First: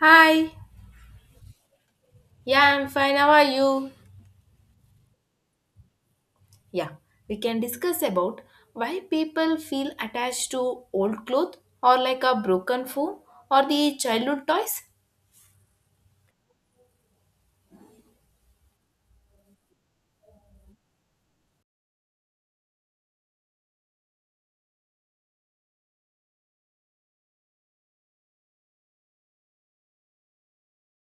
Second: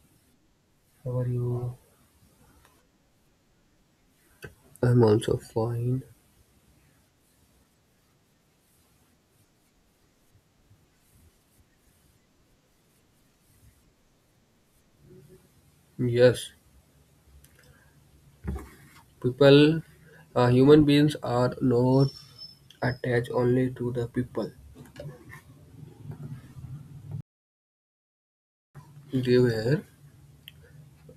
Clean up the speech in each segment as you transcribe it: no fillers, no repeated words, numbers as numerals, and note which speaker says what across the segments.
Speaker 1: Hi.
Speaker 2: How are you?
Speaker 1: Yeah, I'm fine. How are you?
Speaker 2: I'm also fine.
Speaker 1: Yeah, we can discuss about why people feel attached to old clothes or like a broken phone or the childhood toys.
Speaker 2: Yes, people, human beings are not attached only to the people. They were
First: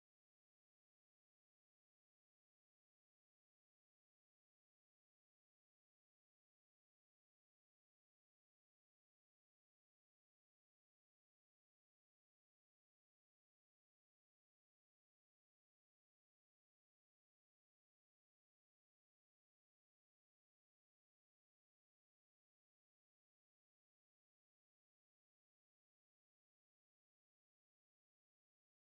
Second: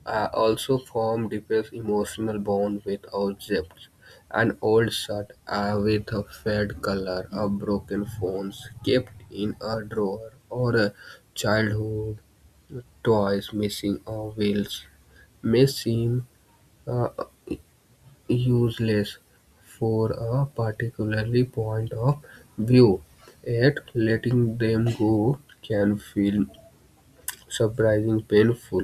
Speaker 2: also form deepest emotional bond with objects. An old shirt with a faded color, a broken phone kept in a drawer, or a childhood toys missing or wheels may seem useless for a particular point of view, yet letting them go can feel surprisingly painful.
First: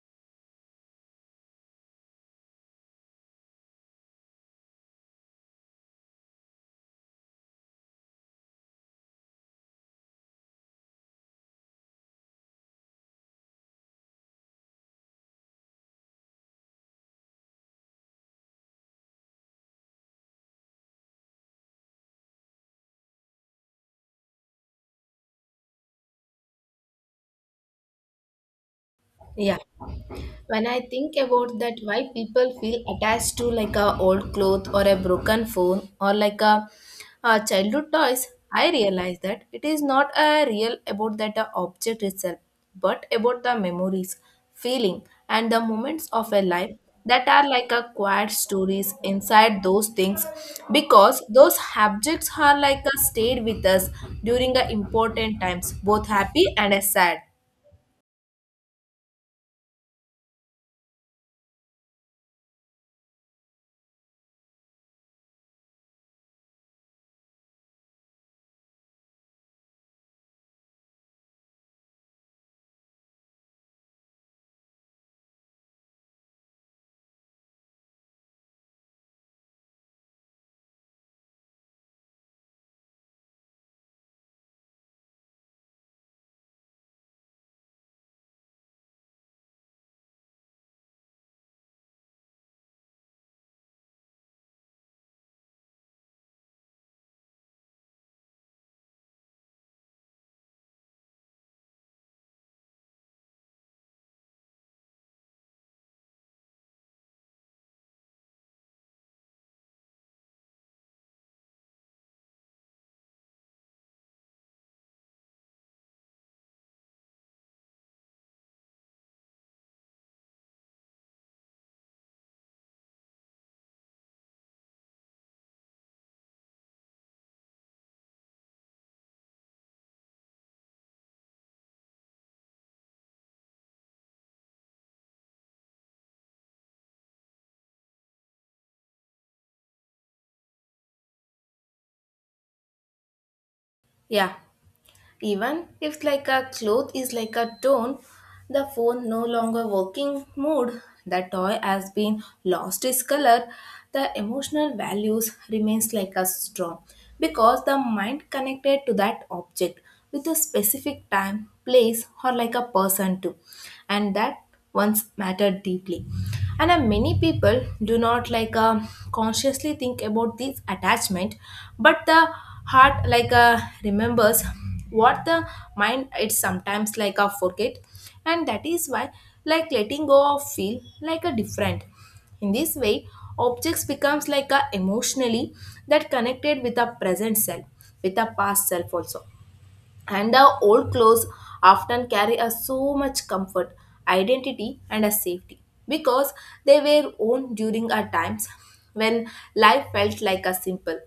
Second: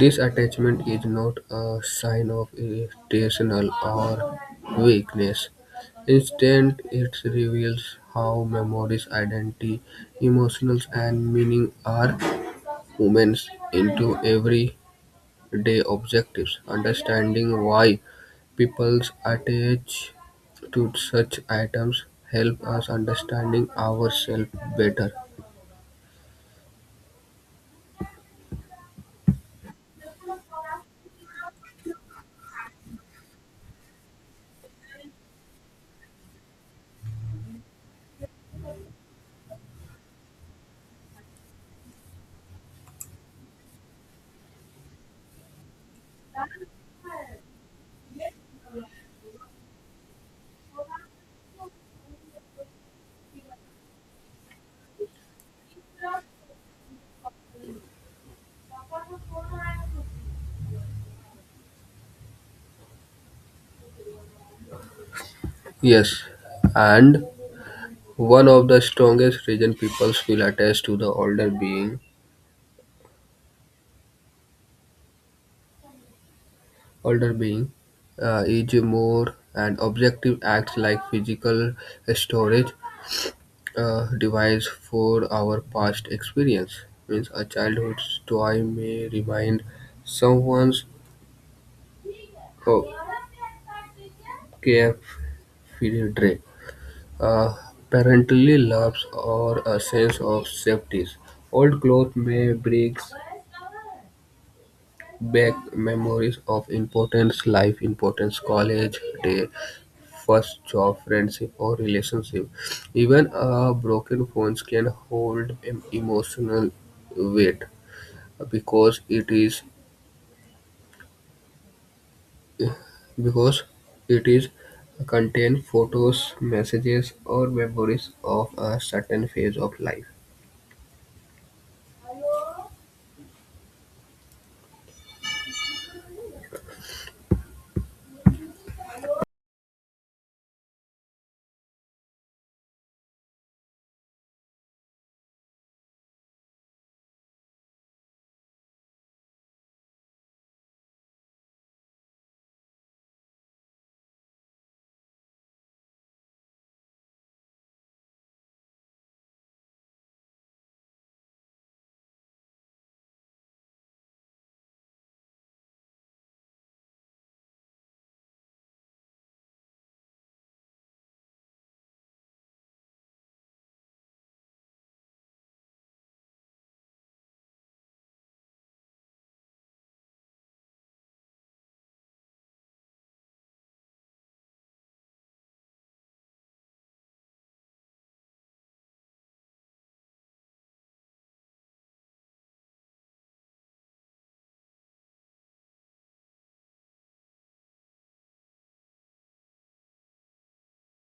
Speaker 2: This attachment is not a sign of irrational or weakness. Instead, it reveals how memories, identity, emotions, and meaning are woven into every day objectives, understanding why people attach to such items help us understanding ourselves better.
Speaker 1: Yeah. When I think about that why people feel attached to like a old cloth or a broken phone or like a childhood toys, I realize that it is not a real about that object itself but about the memories, feeling, and the moments of a life that are like a quiet stories inside those things because those objects are like a stayed with us during the important times, both happy and sad.
Speaker 2: Yes, and one of the strongest reason people feel attached to the older being, is more an objective acts like physical storage device for our past experience. Means a childhood's toy may remind someone's Care, Fear uh, parental loves, or a sense of safety. Old clothes may bring back memories of importance, life importance, college day, first job, friendship, or relationship. Even a broken phone can hold emotional weight because it is because it is contain photos, messages, or memories of a certain phase of life.
Speaker 1: Yeah. Even if like a cloth is like a tone, the phone no longer working mood, the toy has been lost its color, the emotional values remains like a strong because the mind connected to that object with a specific time, place or like a person too. And that once mattered deeply. And many people do not like consciously think about this attachment, but the heart like remembers what the mind it sometimes like forget, and that is why like letting go of feel like a different. In this way, objects becomes like a emotionally that connected with a present self, with a past self also, and the old clothes often carry us so much comfort, identity, and a safety because they were worn during our times when life felt like a simple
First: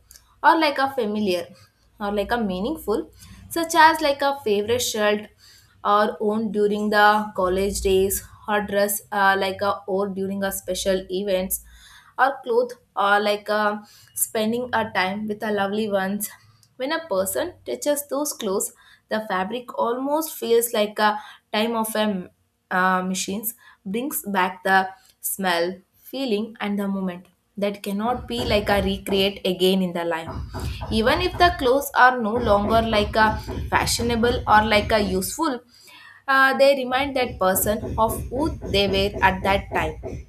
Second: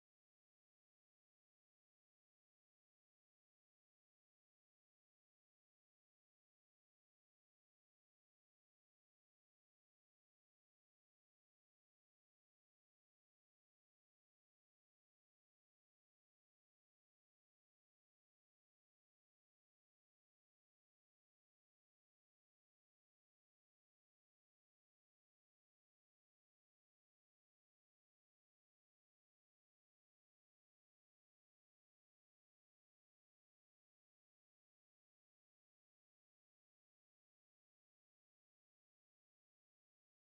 Speaker 1: or like a familiar or like a meaningful, such as like a favorite shirt or worn during the college days or dress like a or during a special events or clothes or like spending a time with our lovely ones. When a person touches those clothes, the fabric almost feels like a time of a machines brings back the smell, feeling, and the moment that cannot be like a recreate again in the life. Even if the clothes are no longer like a fashionable or like a useful, they remind that person of who they were at that time.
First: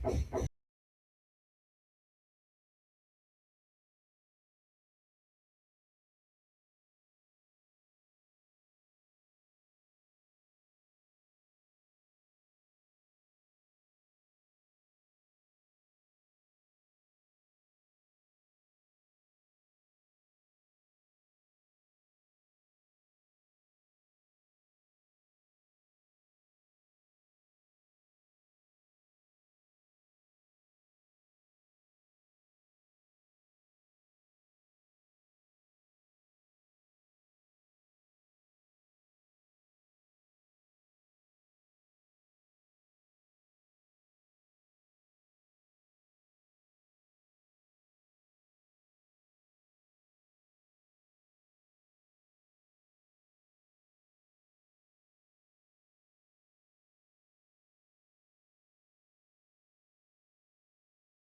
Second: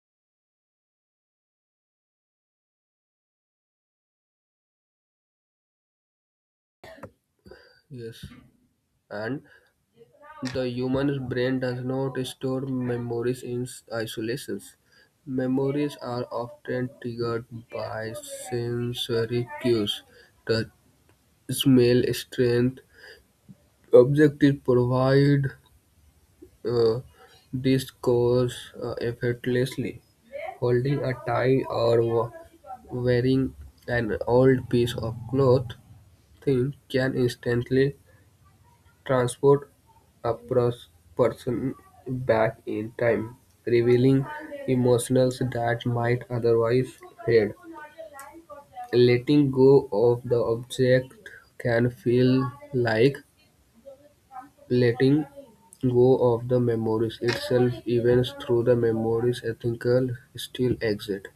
Speaker 2: Yes, and the human brain does not store memories in isolation. Memories are often triggered by sensory cues. The smell, strength, objective provide uh, this cause effortlessly. Holding a tie or wearing an old piece of cloth thing can instantly transport a person back in time, revealing emotions that might otherwise fade. Letting go of the object can feel like letting go of the memories itself, even through the memories ethical still exist.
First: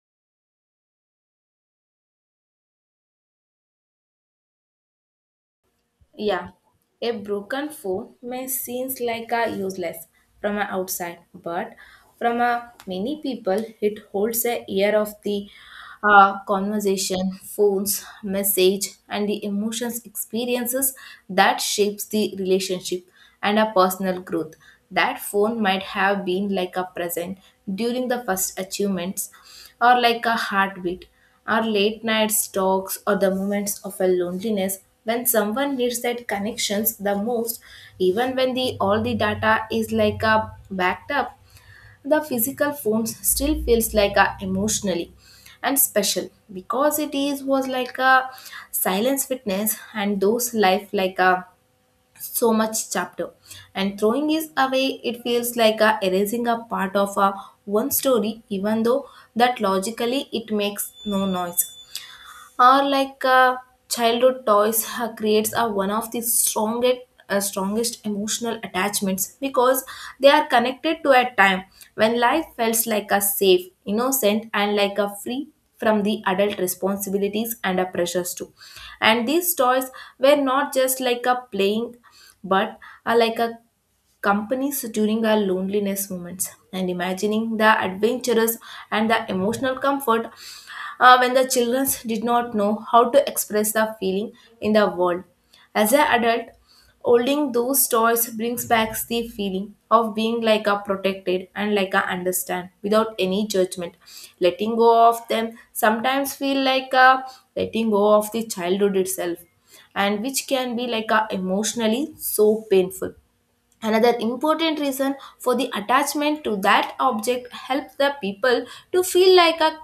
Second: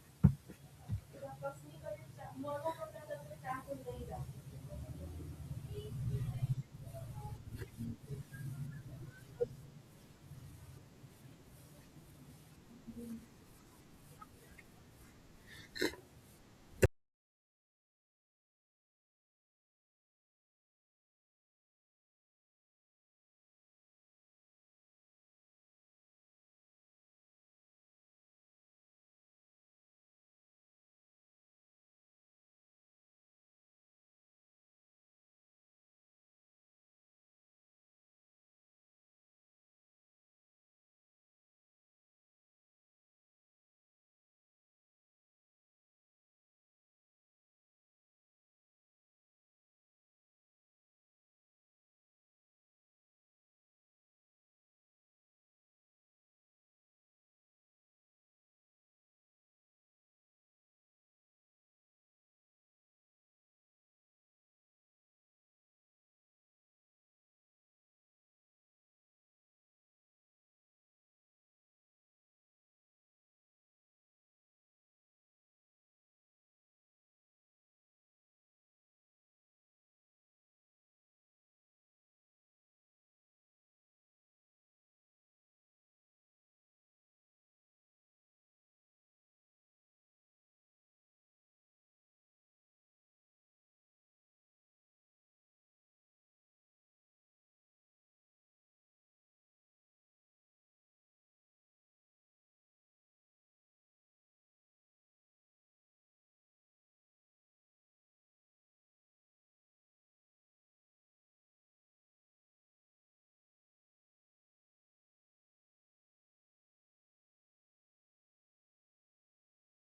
Speaker 1: Yeah, a broken phone may seem like a useless from a outside, but from a many people, it holds a ear of the conversation, phones, message, and the emotions experiences that shapes the relationship and a personal growth. That phone might have been like a present during the first achievements or like a heartbeat our late nights talks or the moments of a loneliness when someone needs that connections the most, even when the all the data is like a backed up, the physical phones still feels like a emotionally and special because it is was like a silence witness and those life like a so much chapter, and throwing is away it feels like a erasing a part of a one story, even though that logically it makes no noise. Or like childhood toys creates a one of the strongest emotional attachments because they are connected to a time when life felt like a safe innocent and like a free from the adult responsibilities and a pressures too, and these toys were not just like a playing but are like a companies during our loneliness moments and imagining the adventures and the emotional comfort when the children did not know how to express the feeling in the world. As an adult, holding those toys brings back the feeling of being like a protected and like a understand without any judgment. Letting go of them sometimes feel like a letting go of the childhood itself, and which can be like a emotionally so painful. Another important reason for the attachment to that object helps the people to feel like a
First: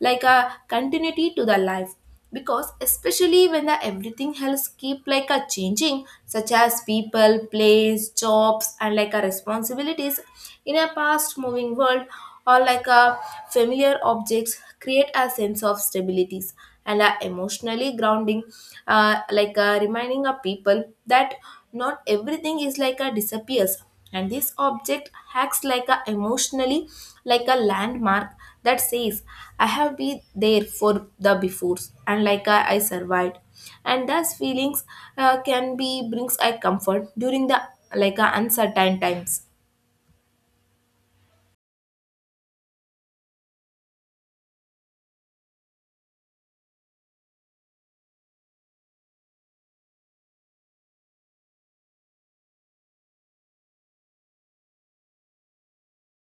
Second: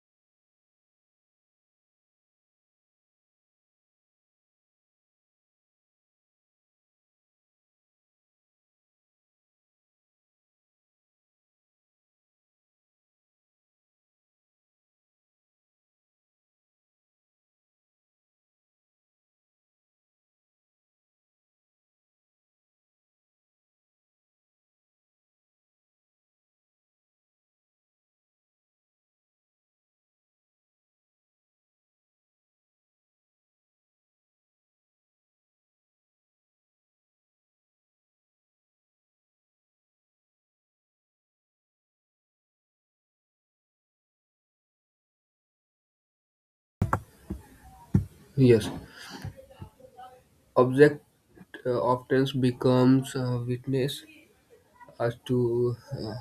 Speaker 1: continuity to the life because especially when the everything else keep like a changing, such as people place jobs and like a responsibilities in a fast moving world, or like a familiar objects create a sense of stabilities and are emotionally grounding, like reminding a people that not everything is like a disappears, and this object acts like a emotionally like a landmark that says I have been there for the befores, and like I survived, and thus feelings can be brings a comfort during the like uncertain times.
Speaker 2: Yes, object often becomes a witness as to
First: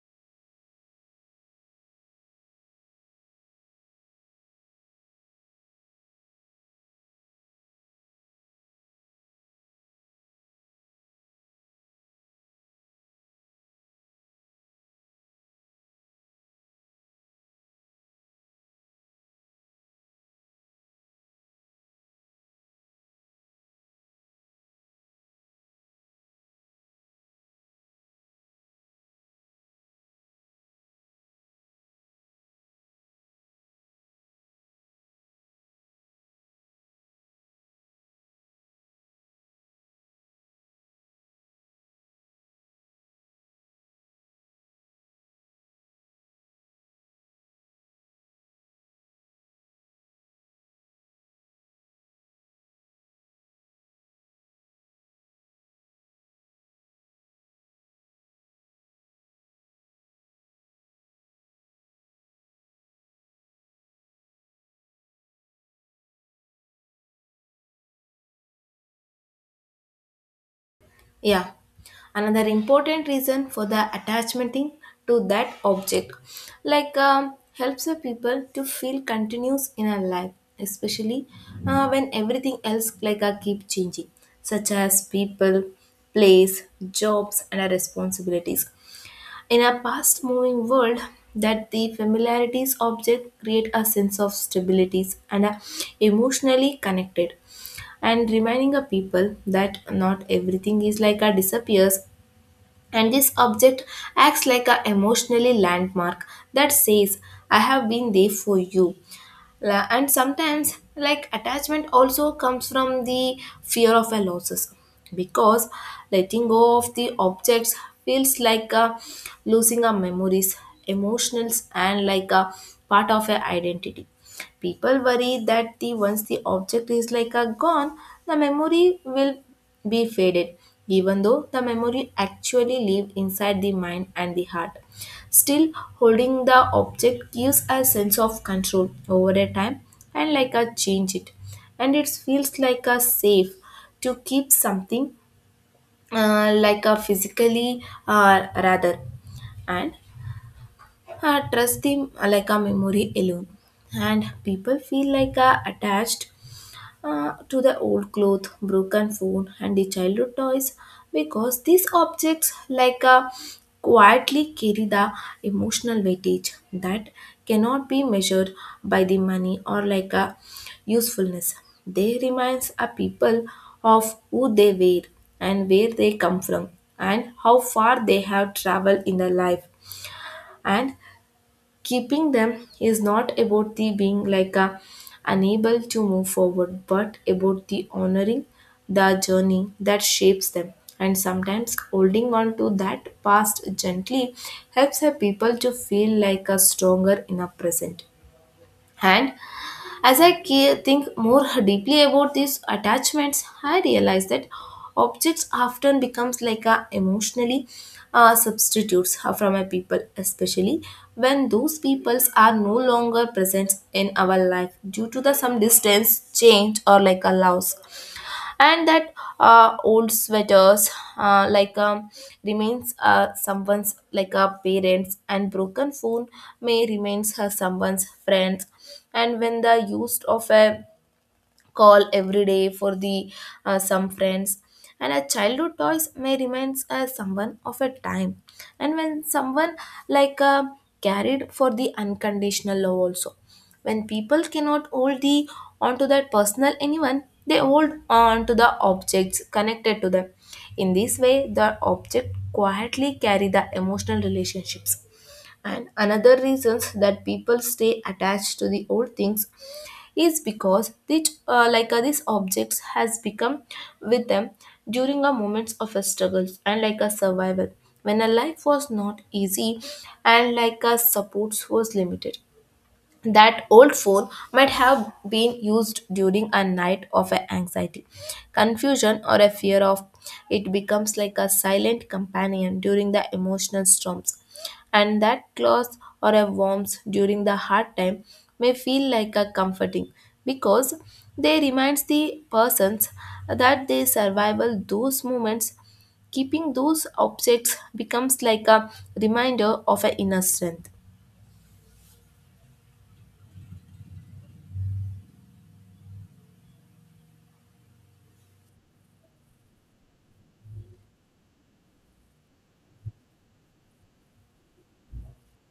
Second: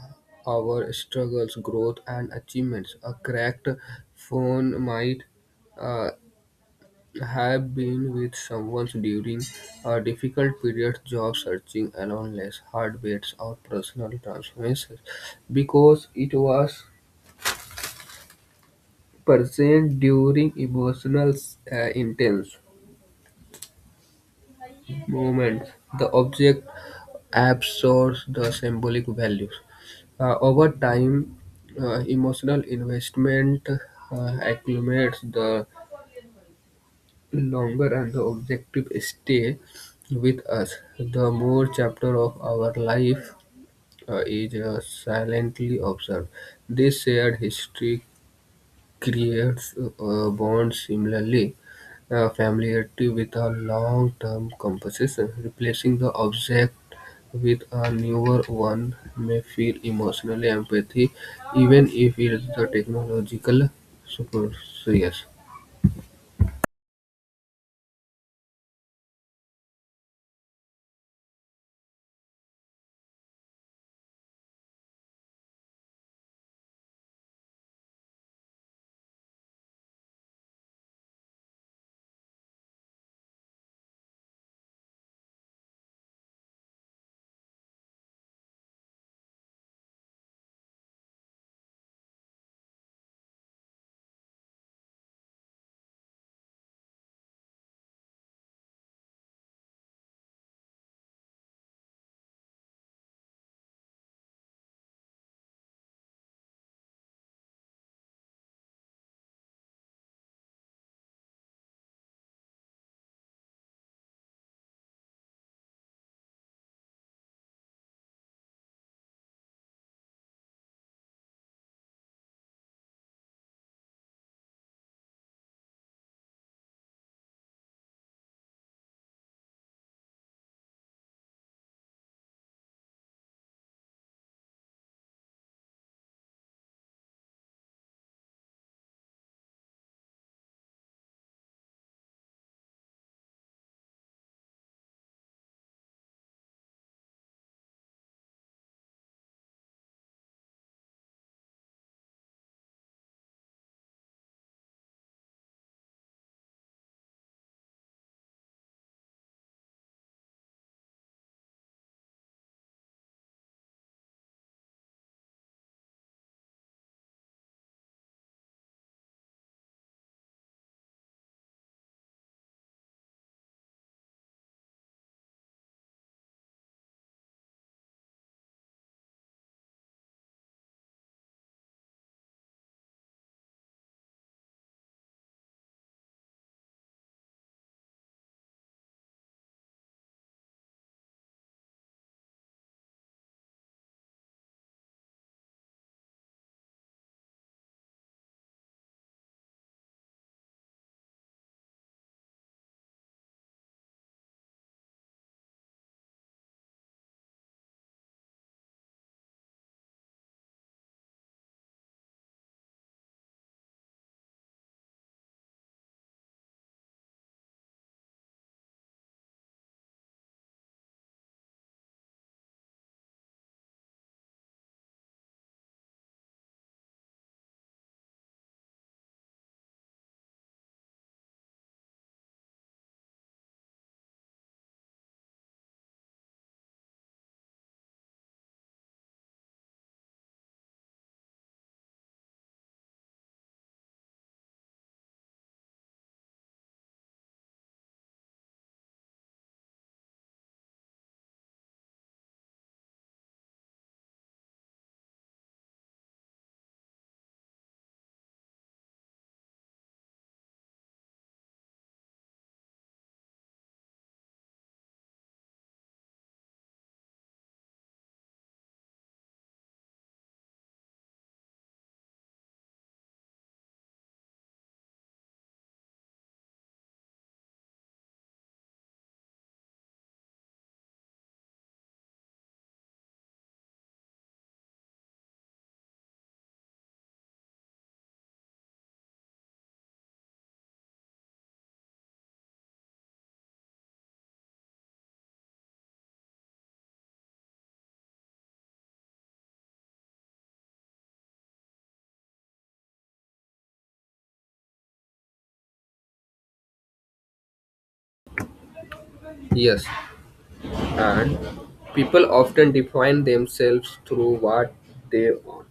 Speaker 2: our struggles, growth, and achievements. A cracked phone might uh, have been with someone during a difficult period, job searching, loneliness, heartbreaks, or personal transformations, because it was present during emotional intense movements, the object absorbs the symbolic values. Over time, emotional investment accumulates. The longer and the objective stay with us, the more chapter of our life is silently observed. This shared history creates bonds similarly familiarity with a long-term composition. Replacing the object with a newer one may feel emotional empathy, even if it is the technological superior.
Speaker 1: Yeah. Another important reason for the attachment thing to that object, like helps the people to feel continuous in our life, especially when everything else like keep changing, such as people, place, jobs, and our responsibilities. In a fast moving world, that the familiarities object create a sense of stabilities and are emotionally connected and reminding a people that not everything is like a disappears, and this object acts like a emotionally landmark that says I have been there for you. And sometimes like attachment also comes from the fear of a losses because letting go of the objects feels like losing our memories, emotions, and like a part of our identity. People worry that the once the object is like a gone, the memory will be faded, even though the memory actually live inside the mind and the heart. Still, holding the object gives a sense of control over a time and like a change it, and it feels like a safe to keep something like a physically rather, and trust them like a memory alone, and people feel like attached to the old clothes, broken phone, and the childhood toys because these objects like quietly carry the emotional weightage that cannot be measured by the money or like a usefulness. They reminds a people of who they were and where they come from and how far they have traveled in their life. And keeping them is not about the being like a unable to move forward, but about the honoring the journey that shapes them. And sometimes holding on to that past gently helps a people to feel like a stronger in a present. And as I think more deeply about these attachments, I realize that objects often becomes like a emotionally substitutes from a people, especially when those peoples are no longer present in our life due to the some distance, change, or like a loss, and that old sweaters like remains someone's like a parents, and broken phone may remains her someone's friends, and when the used of a call every day for the some friends, and a childhood toys may remains as someone of a time, and when someone like carried for the unconditional love also, when people cannot hold the onto that personal anyone they hold on to the objects connected to them. In this way the object quietly carry the emotional relationships. And another reasons that people stay attached to the old things is because these these objects has become with them during a moments of a struggles and like a survival when a life was not easy and like a supports was limited. That old phone might have been used during a night of a anxiety, confusion or a fear of it becomes like a silent companion during the emotional storms, and that cloth or a warmth during the hard time may feel like a comforting because they reminds the persons that they survival those moments. Keeping those objects becomes like a reminder of an inner strength.
Speaker 2: Yes, and people often define themselves through what they own.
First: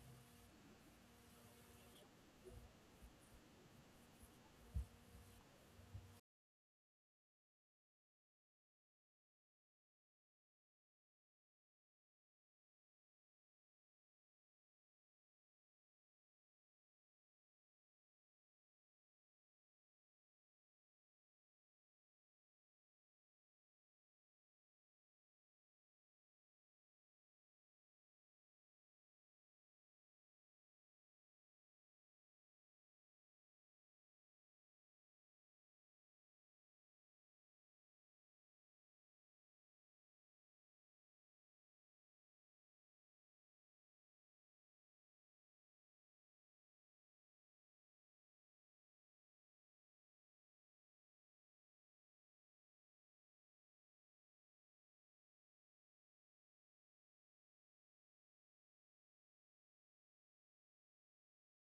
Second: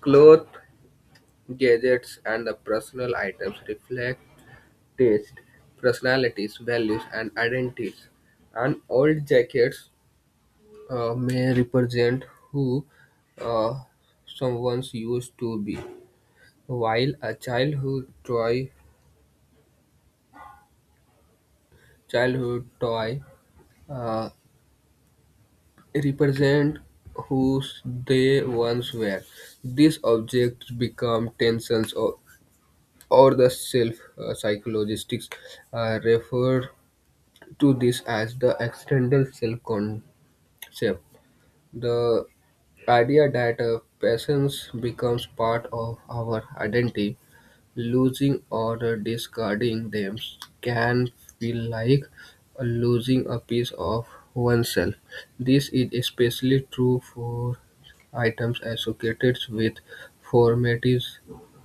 Speaker 2: Clothes, gadgets, and the personal items reflect taste, personalities, values, and identities. And old jackets may represent who uh, someone used to be, while a childhood toy uh, represent who they once were. These objects become tensions or the self psychologists refer to this as the external self concept. The idea that a presence becomes part of our identity, losing or discarding them can feel like losing a piece of oneself. This is especially true for items associated with formative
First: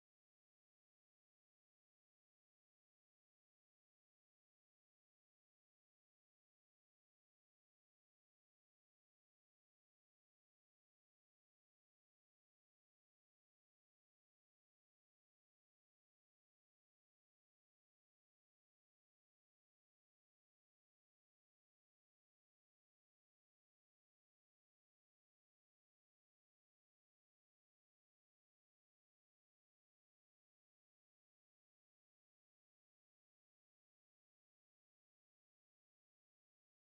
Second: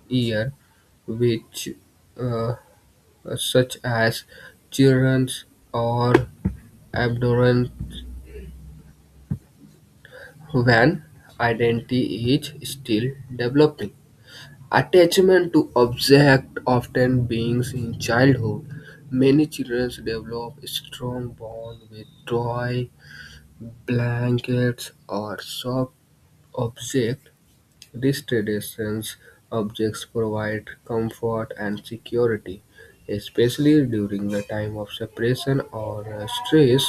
Speaker 2: year, which uh, such as children's or adolescent When identity is still developing. Attachment to object often beings in childhood. Many children develop strong bond with toy, blankets, or soft object. These traditions objects provide comfort and security, especially during the time of separation or stress.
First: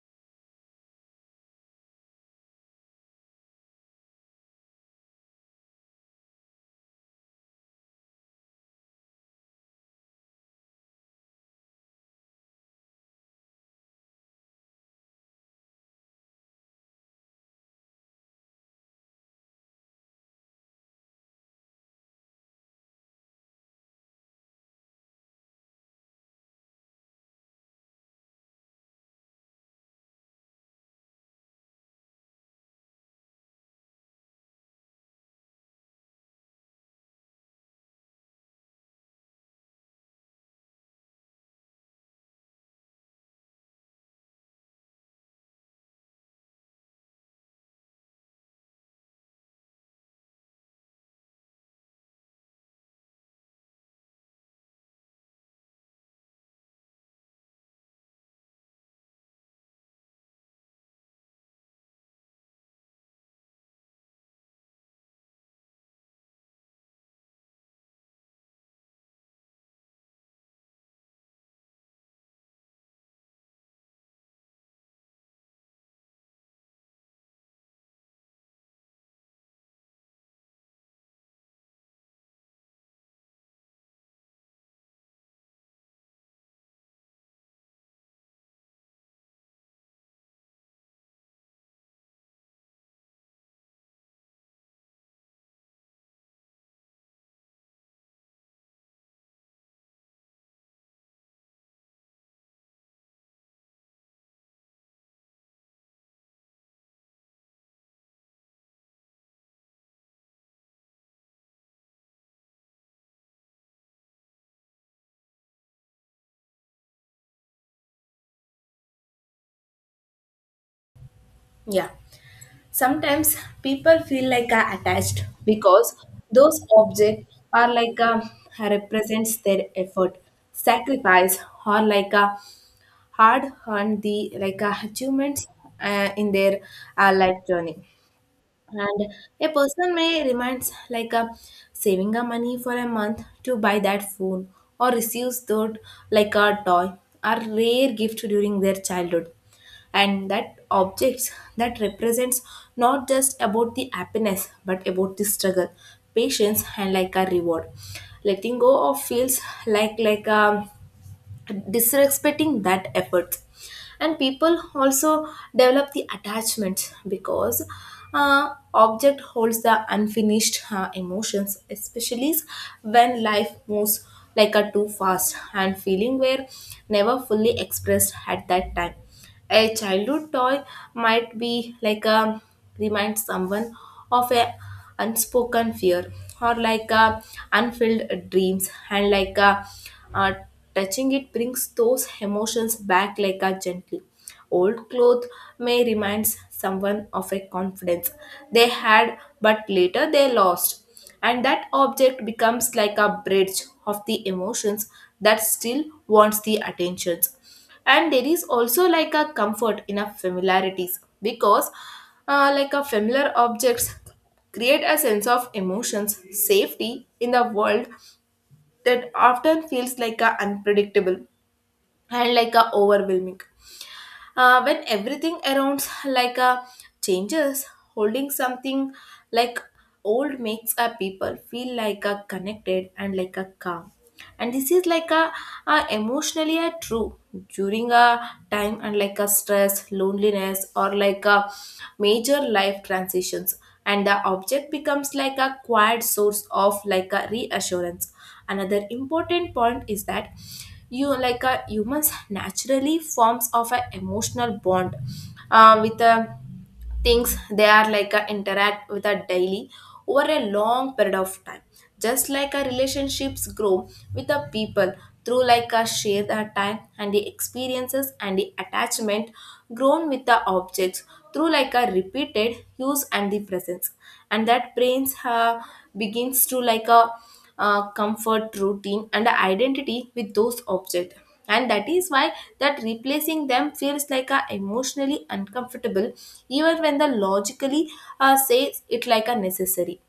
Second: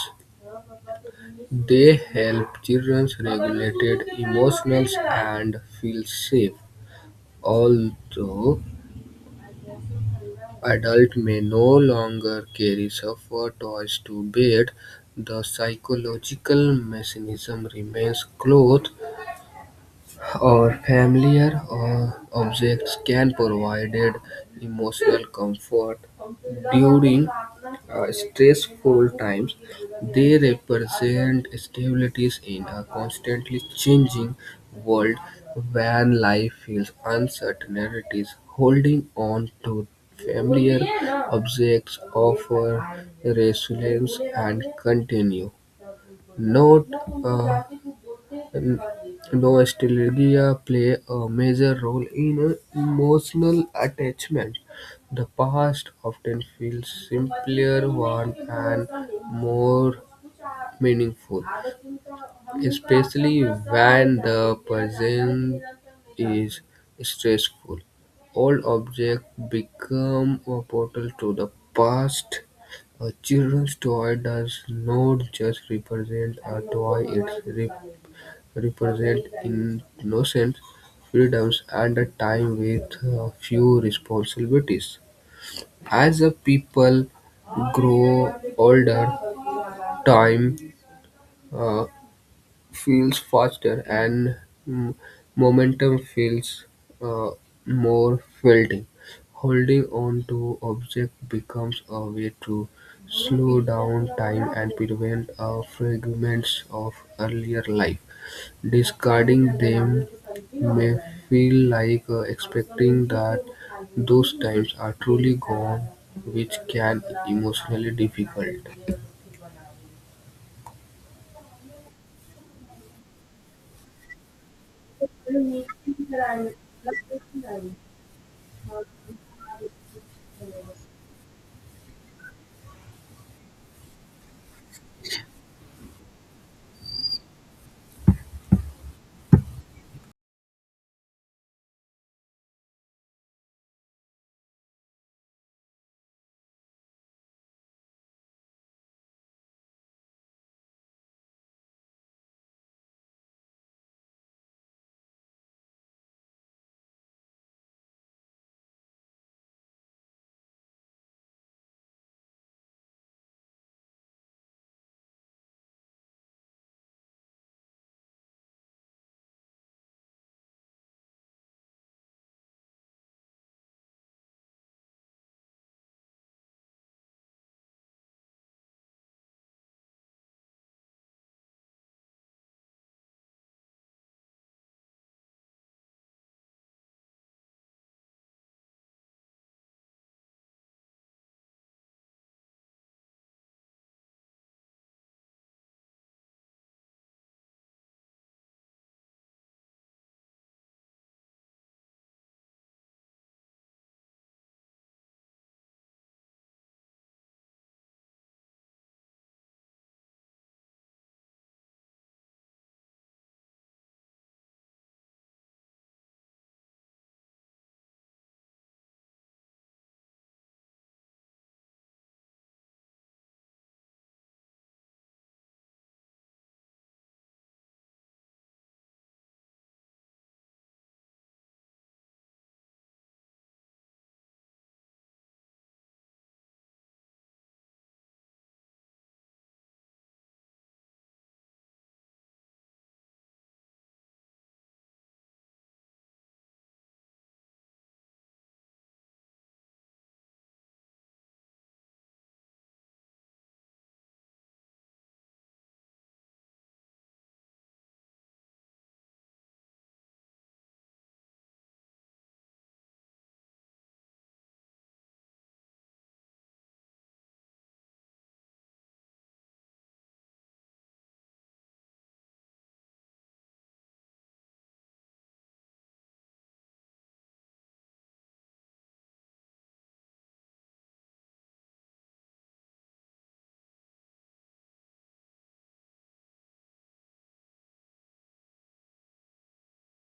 Speaker 2: They help children regulate emotions and feel safe, although adults may no longer carry suffer toys to bed, the psychological mechanism remains close or familiar objects can provide emotional comfort during stressful times. They represent stabilities in a constantly changing world when life feels uncertainties. Holding on to familiar objects offer resilience and continue Note uh, nostalgia play a major role in emotional attachment. The past often feels simpler, warm, and more meaningful, especially when the present is stressful. Old objects become a portal to the past. A children's toy does not just represent a toy, it represents innocence, freedoms, and a time with few responsibilities. As a people grow older, time uh, feels faster, and mm, momentum feels uh, more felting. Holding on to object becomes a way to slow down time and prevent fragments of earlier life. Discarding them may feel like expecting that those times are truly gone, which can emotionally difficult.
Speaker 1: Yeah. Sometimes people feel like attached because those objects are like represents their effort, sacrifice, or like a hard earned the like achievements in their life journey. And a person may reminds like a saving a money for a month to buy that phone or receives that like a toy or rare gift during their childhood. And that objects that represents not just about the happiness but about the struggle, patience and like a reward. Letting go of feels like a disrespecting that effort, and people also develop the attachment because object holds the unfinished emotions, especially when life moves like a too fast and feeling were never fully expressed at that time. A childhood toy might be like a remind someone of a unspoken fear or like a unfilled dreams and like a uh, touching it brings those emotions back like a gently. Old cloth may remind someone of a confidence they had but later they lost, and that object becomes like a bridge of the emotions that still wants the attentions. And there is also like a comfort in a familiarities because like a familiar objects create a sense of emotions safety in the world that often feels like a unpredictable and like a overwhelming when everything around changes. Holding something like old makes a people feel like a connected and like a calm, and this is like a emotionally a true during a time and like a stress loneliness or like a major life transitions, and the object becomes like a quiet source of like a reassurance. Another important point is that you like a humans naturally forms of an emotional bond with a things they are like a interact with a daily over a long period of time, just like our relationships grow with the people through like a shared time and the experiences, and the attachment grown with the objects through like a repeated use and the presence. And that brains have begins to like a comfort routine and a identity with those objects, and that is why that replacing them feels like a emotionally uncomfortable even when the logically says it like a necessary.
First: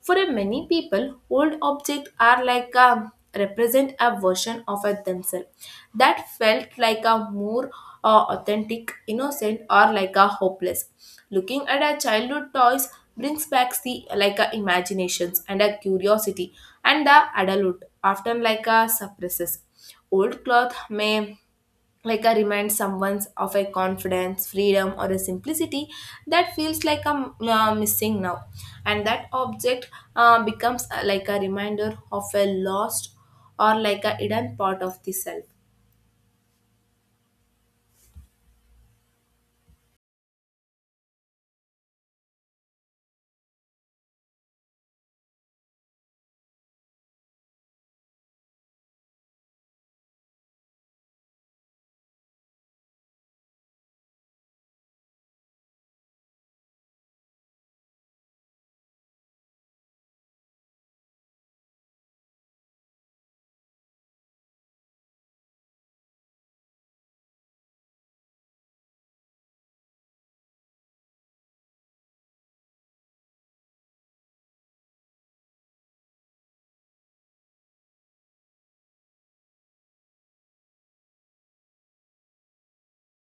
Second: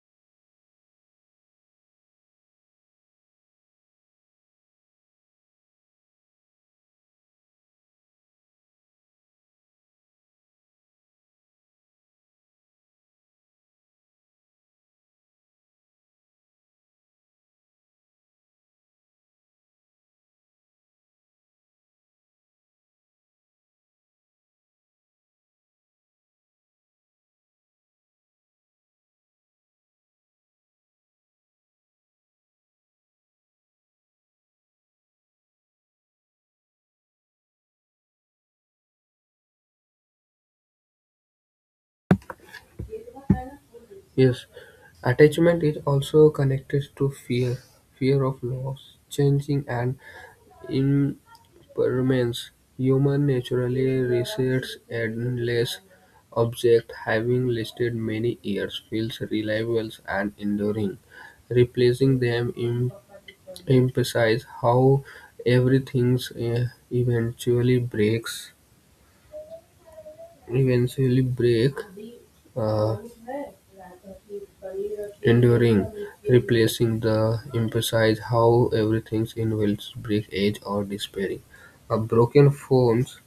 Speaker 1: For a many people, old objects are like a represent a version of a themselves that felt like a more authentic, innocent, or like a hopeless. Looking at our childhood toys brings back the like a imaginations and a curiosity, and the adult often like a suppresses. Old cloth may like a remind someone of a confidence freedom or a simplicity that feels like I'm missing now, and that object becomes like a reminder of a lost or like a hidden part of the self.
Speaker 2: Yes, attachment is also connected to fear, fear of loss, changing, and impermanence. Human naturally resists endless object having lasted many years, feels reliable and enduring. Replacing them emphasizes how everything eventually breaks, eventually break uh, enduring, replacing the emphasize how everything involves break edge or despairing. A broken phones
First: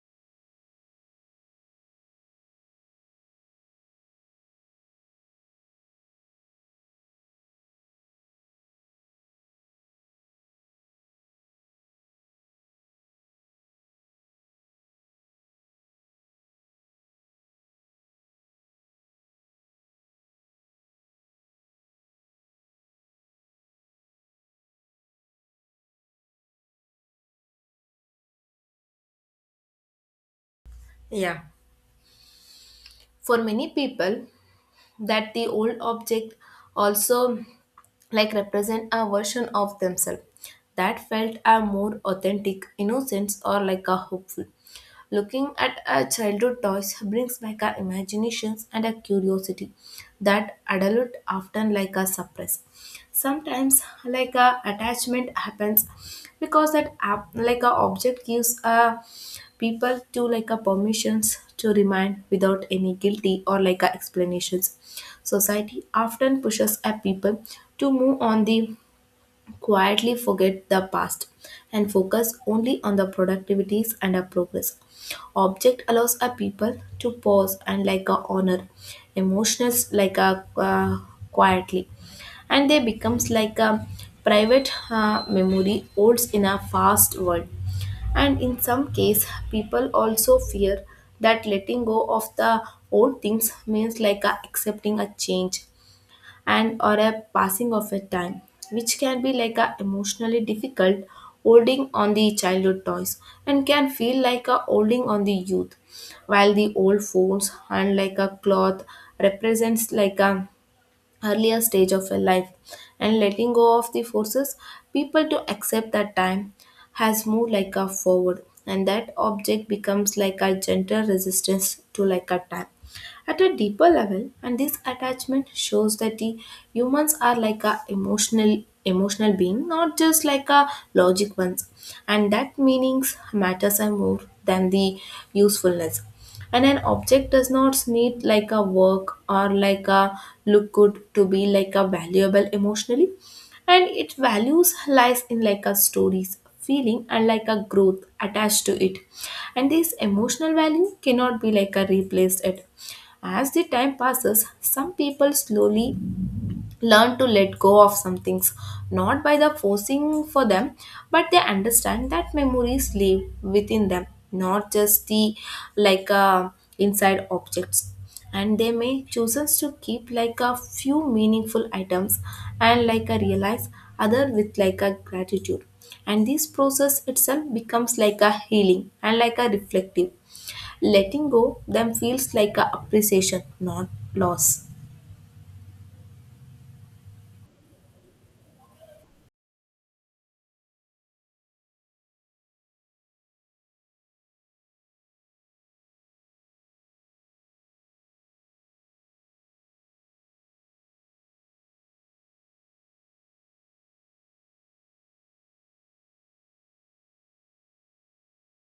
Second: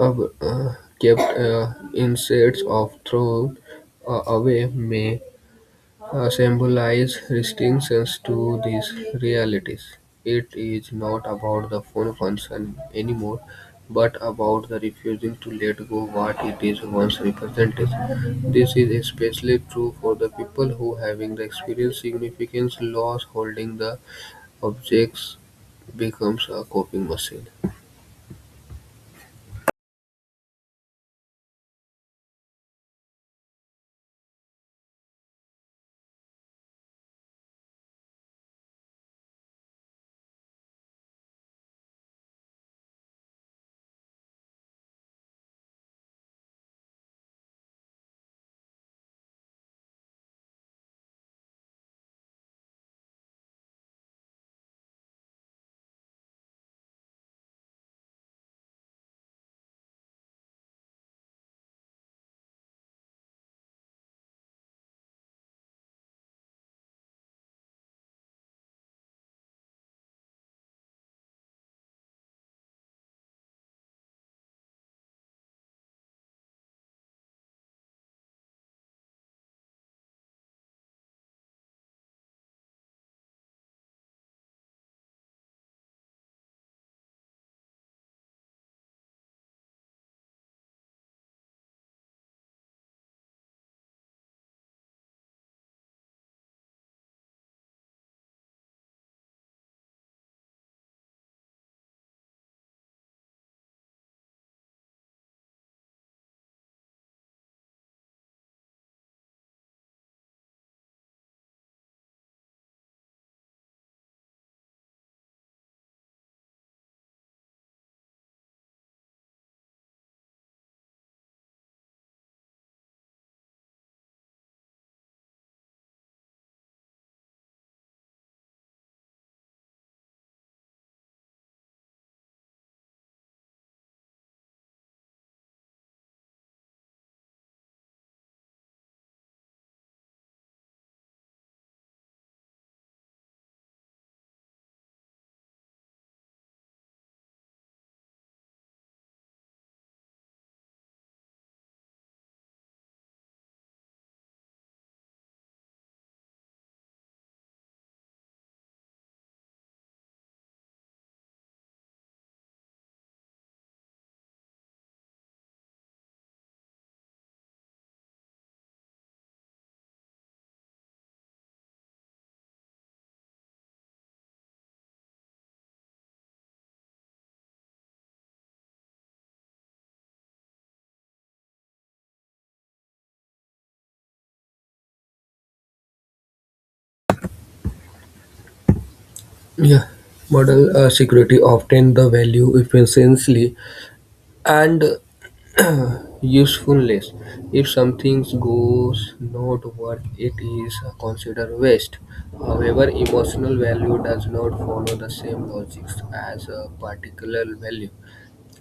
Speaker 2: uh, uh, kept insets of thrown away may symbolize distinctions to these realities. It is not about the phone function anymore, but about the refusing to let go what it is once represented. This is especially true for the people who having the experienced significant loss holding the objects becomes a coping machine.
Speaker 1: Yeah, for many people, that the old object also like represent a version of themselves that felt a more authentic innocence or like a hopeful. Looking at a childhood toys brings back our imaginations and a curiosity that adult often like a suppress. Sometimes like a attachment happens because that app like a object gives a people to like a permissions to remain without any guilty or like a explanations. Society often pushes a people to move on the quietly forget the past and focus only on the productivities and our progress. Object allows a people to pause and like a honor, emotions like a quietly, and they becomes like a private memory holds in a fast world. And in some case, people also fear that letting go of the old things means like a accepting a change and or a passing of a time, which can be like a emotionally difficult. Holding on the childhood toys and can feel like a holding on the youth, while the old phones and like a cloth represents like a earlier stage of a life, and letting go of the forces people to accept that time has moved like a forward, and that object becomes like a gentle resistance to like a time. At a deeper level, and this attachment shows that the humans are like a emotional being, not just like a logic ones, and that meanings matters are more than the usefulness, and an object does not need like a work or like a look good to be like a valuable emotionally, and its values lies in like a stories feeling and like a growth attached to it, and this emotional value cannot be like a replaced it. As the time passes, some people slowly learn to let go of some things, not by the forcing for them, but they understand that memories live within them, not just the like uh, inside objects, and they may chooses to keep like a few meaningful items and like a realize other with like a gratitude, and this process itself becomes like a healing and like a reflective. Letting go them feels like a appreciation, not loss.
Speaker 2: Yeah, model security obtain the value efficiently and usefulness. If something goes not what it is considered waste. However, emotional value does not follow the same logics as a particular value.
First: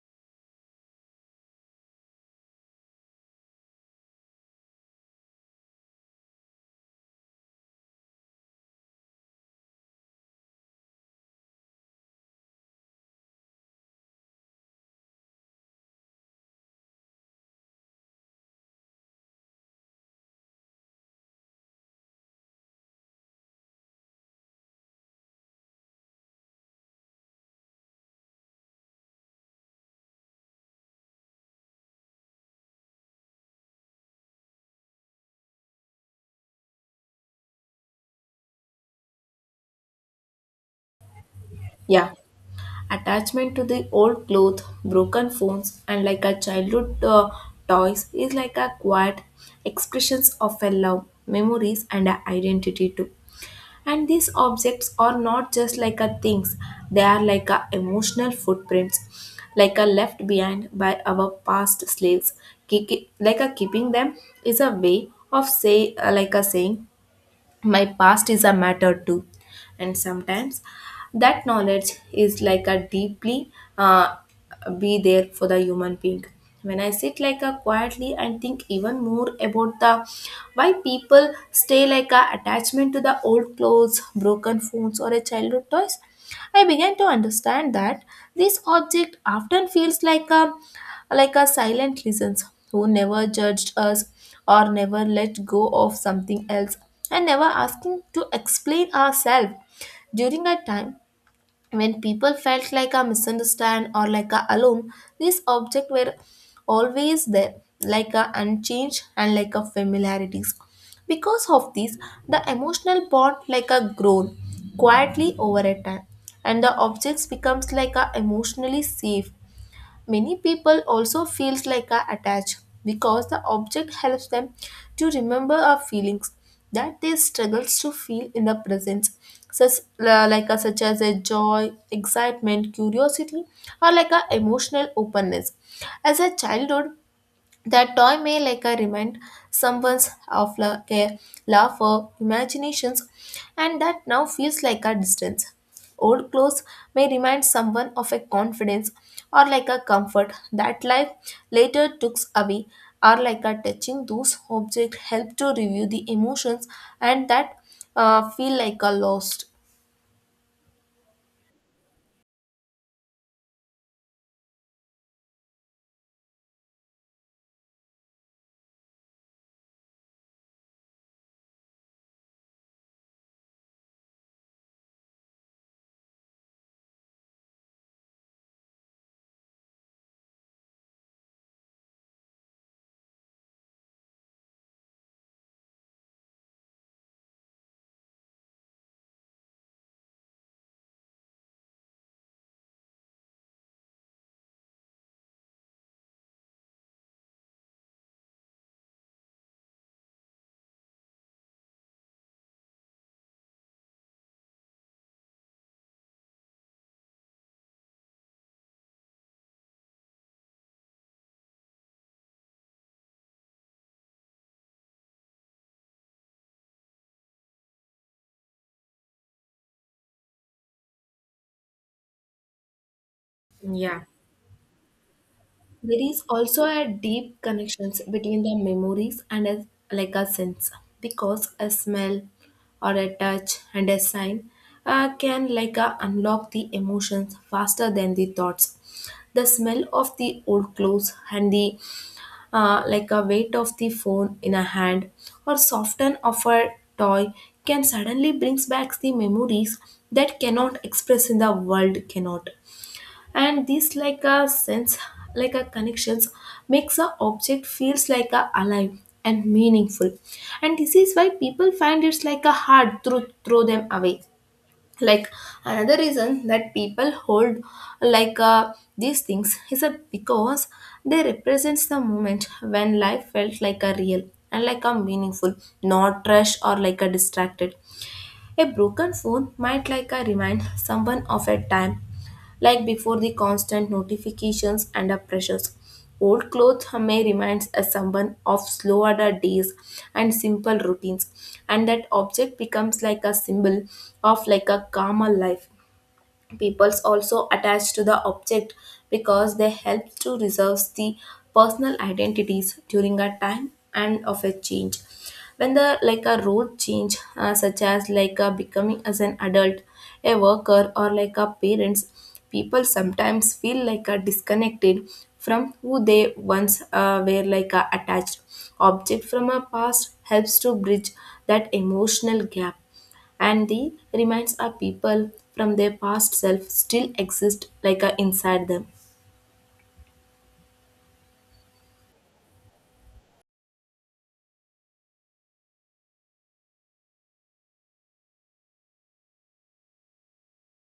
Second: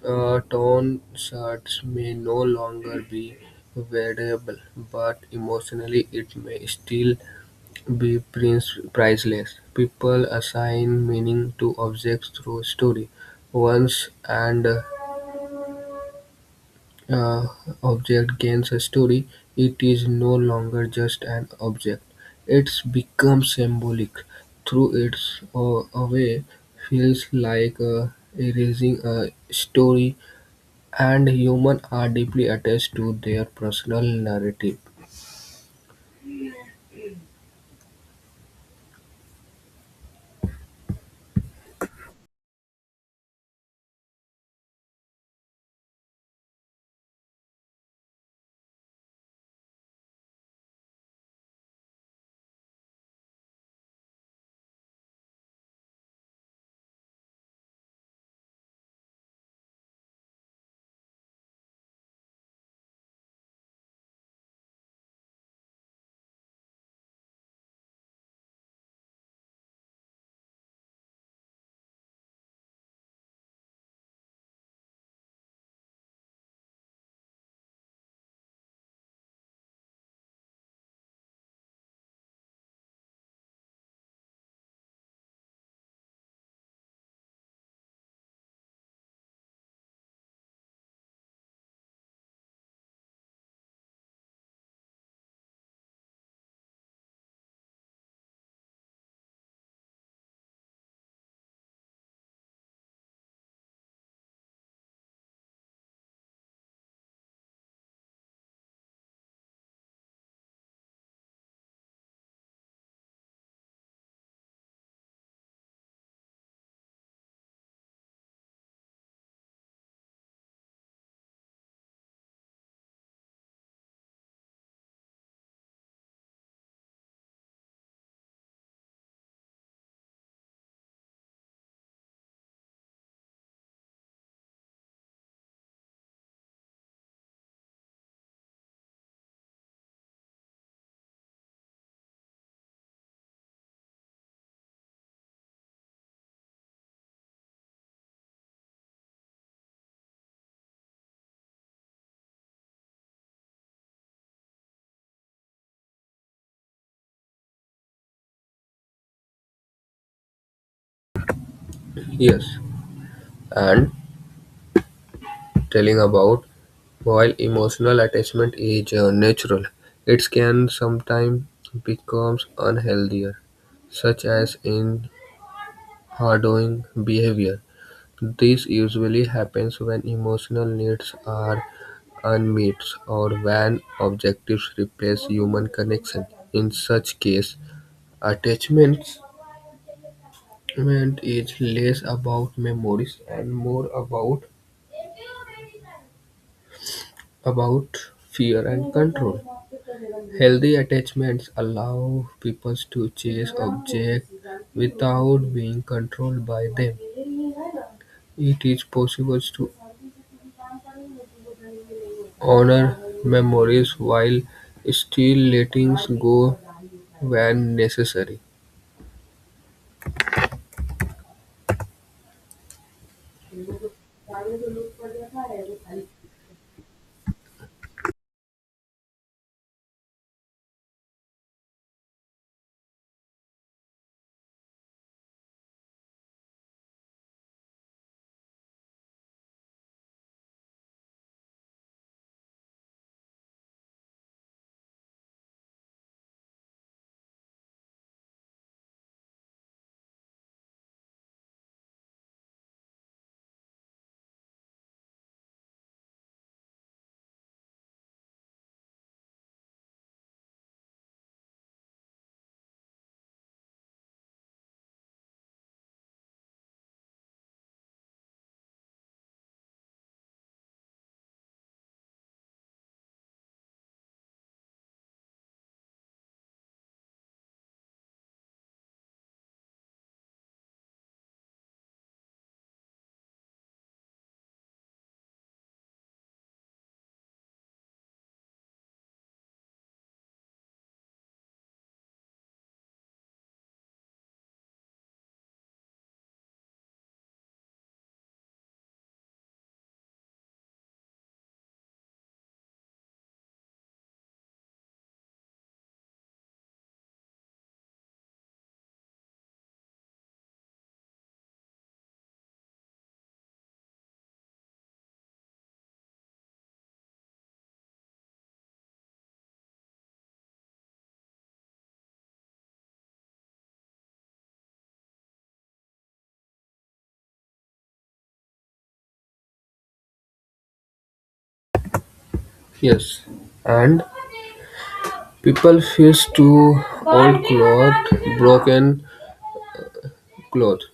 Speaker 2: Torn shirts may no longer be wearable, but emotionally it may still be priceless. People assign meaning to objects through story, once and uh, object gains a story, it is no longer just an object. It becomes symbolic. Through its away, feels like erasing a story, and humans are deeply attached to their personal narrative.
Speaker 1: Yeah. Attachment to the old clothes, broken phones, and like a childhood toys is like a quiet expressions of a love, memories, and a identity too. And these objects are not just like a things; they are like a emotional footprints, like a left behind by our past slaves. Like a keeping them is a way of say, like a saying, my past is a matter too, and sometimes that knowledge is like a deeply uh, be there for the human being. When I sit like a quietly and think even more about the why people stay like a attachment to the old clothes broken phones or a childhood toys, I began to understand that this object often feels like a silent listens who never judged us or never let go of something else and never asking to explain ourselves during a time when people felt like a misunderstand or like a alone, these objects were always there, like a unchanged and like a familiarities. Because of this, the emotional bond like a grown quietly over a time, and the objects becomes like a emotionally safe. Many people also feels like are attached because the object helps them to remember our feelings that they struggles to feel in the presence, such like a, such as a joy, excitement, curiosity, or like a emotional openness. As a childhood, that toy may like a remind someone's of like a love for imaginations and that now feels like a distance. Old clothes may remind someone of a confidence or like a comfort that life later took away, or like a touching those objects help to review the emotions and that feel like a lost.
Speaker 2: Yes, and telling about while emotional attachment is natural, it can sometimes becomes unhealthier such as in hoarding behavior: this usually happens when emotional needs are unmet or when objectives replace human connection. In such cases, attachment is less about memories and more about fear and control. Healthy attachments allow people to chase objects without being controlled by them. It is possible to honor memories while still letting go when necessary.
Speaker 1: Yeah. There is also a deep connections between the memories and a, like a sense, because a smell or a touch and a sign can like a unlock the emotions faster than the thoughts. The smell of the old clothes and the like a weight of the phone in a hand or soften of a toy can suddenly brings back the memories that cannot express in the world cannot, and this like a sense like a connections makes a object feels like a alive and meaningful, and this is why people find it's like a hard to throw them away. Like another reason that people hold like uh, these things is a because they represents the moment when life felt like a real and like a meaningful, not trash or like a distracted. A broken phone might like a remind someone of a time like before the constant notifications and the pressures. Old clothes may remind us someone of slower days and simple routines, and that object becomes like a symbol of like a calmer life. Peoples also attached to the object because they help to reserve the personal identities during a time and of a change. When the like a road change such as like a becoming as an adult, a worker, or like a parents, people sometimes feel like a disconnected from who they once were like a attached. Object from a past helps to bridge that emotional gap, and the remains of people from their past self still exist like a inside them.
Speaker 2: Yes, and people feel to old clothes, broken clothes,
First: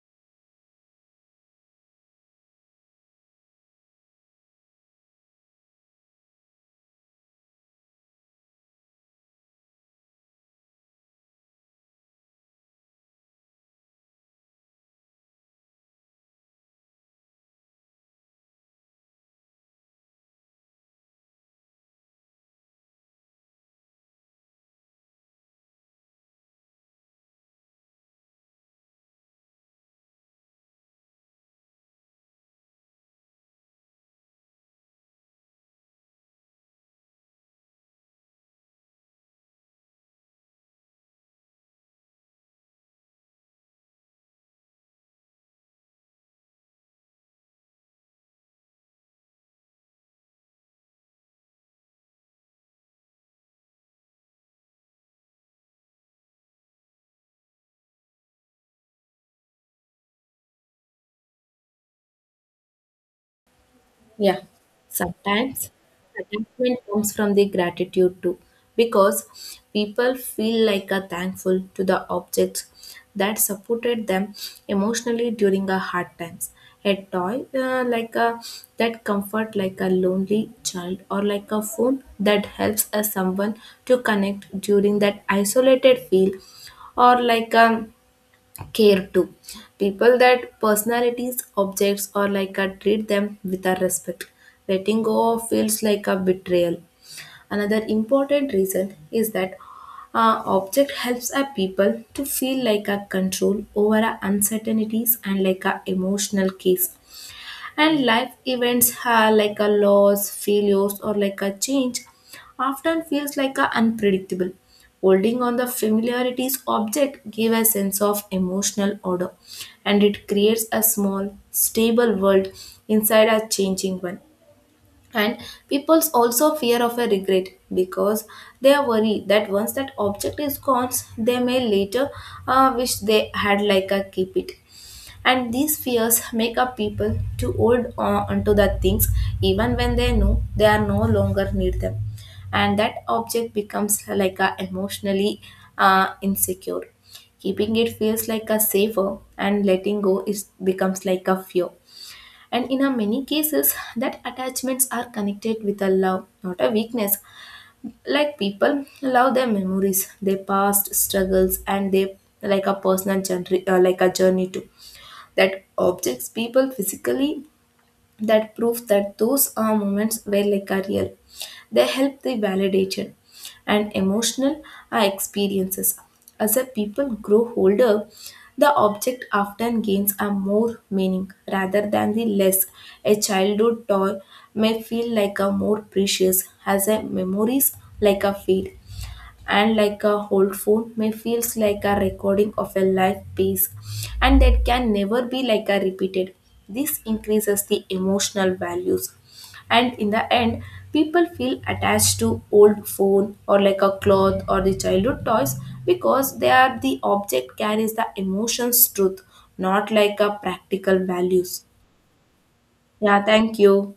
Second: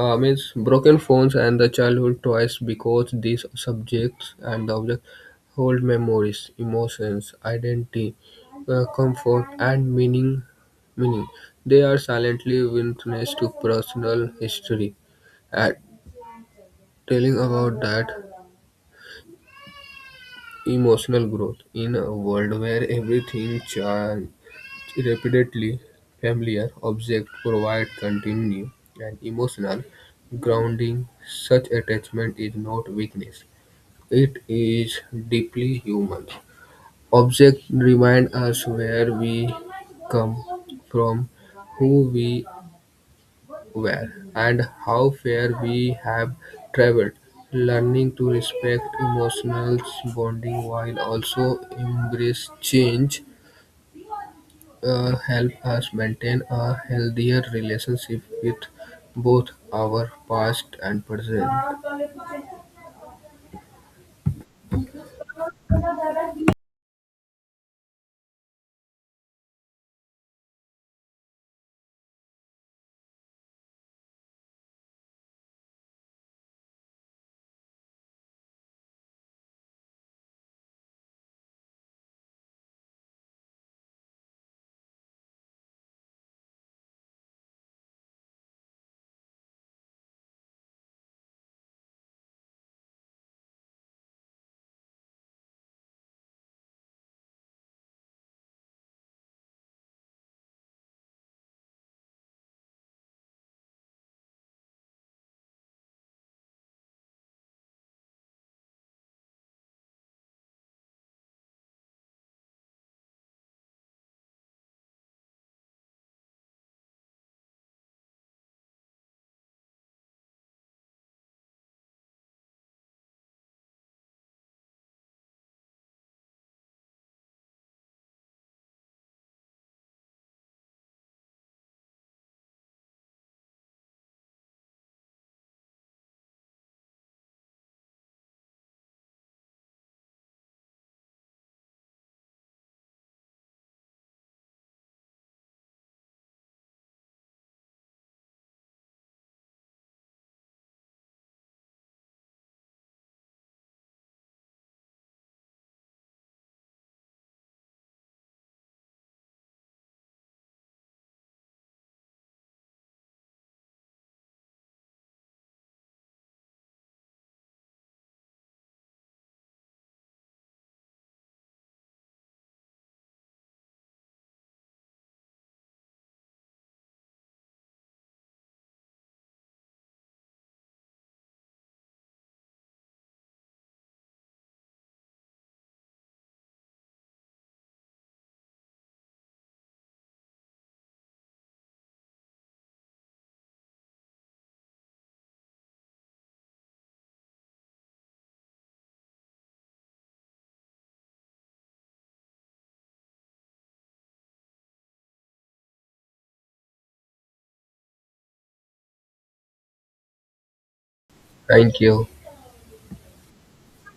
Speaker 2: Means broken phones and the childhood toys because these subjects and objects hold memories, emotions, identity, comfort, and meaning. Meaning, they are silently witness to personal history and telling about that emotional growth in a world where everything repeatedly familiar objects provide continuity and emotional grounding. Such attachment is not weakness; it is deeply human. Objects remind us where we come from, who we were, and how far we have traveled. Learning to respect emotional bonding while also embrace change help us maintain a healthier relationship with both our past and present.
Speaker 1: Yeah, sometimes attachment comes from the gratitude too because people feel like a thankful to the objects that supported them emotionally during a hard times. A toy like a that comfort like a lonely child, or like a phone that helps a someone to connect during that isolated feel, or like a care too. People that personalities, objects, or like a treat them with a respect. Letting go of feels like a betrayal. Another important reason is that object helps a people to feel like a control over a uncertainties and like a emotional case, and life events are like a loss failures or like a change often feels like a unpredictable. Holding on the familiarities object give a sense of emotional order, and it creates a small stable world inside a changing one. And people also fear of a regret because they are worried that once that object is gone they may later wish they had like a keep it, and these fears make up people to hold on onto the things even when they know they are no longer need them. And that object becomes like a emotionally insecure. Keeping it feels like a safer, and letting go is becomes like a fear. And in a many cases, that attachments are connected with a love, not a weakness. Like people love their memories, their past struggles, and their like a personal journey, like a journey too. That objects people physically that prove that those are moments were like are real. They help the validation and emotional are experiences. As the people grow older, the object often gains a more meaning rather than the less. A childhood toy may feel like a more precious as a memories like a fade, and like a old phone may feels like a recording of a life piece, and that can never be like a repeated. This increases the emotional values, and in the end, people feel attached to old phone or like a cloth or the childhood toys because they are the object carries the emotions truth, not like a practical values.
Speaker 2: Thank you.
Speaker 1: Yeah, thank you.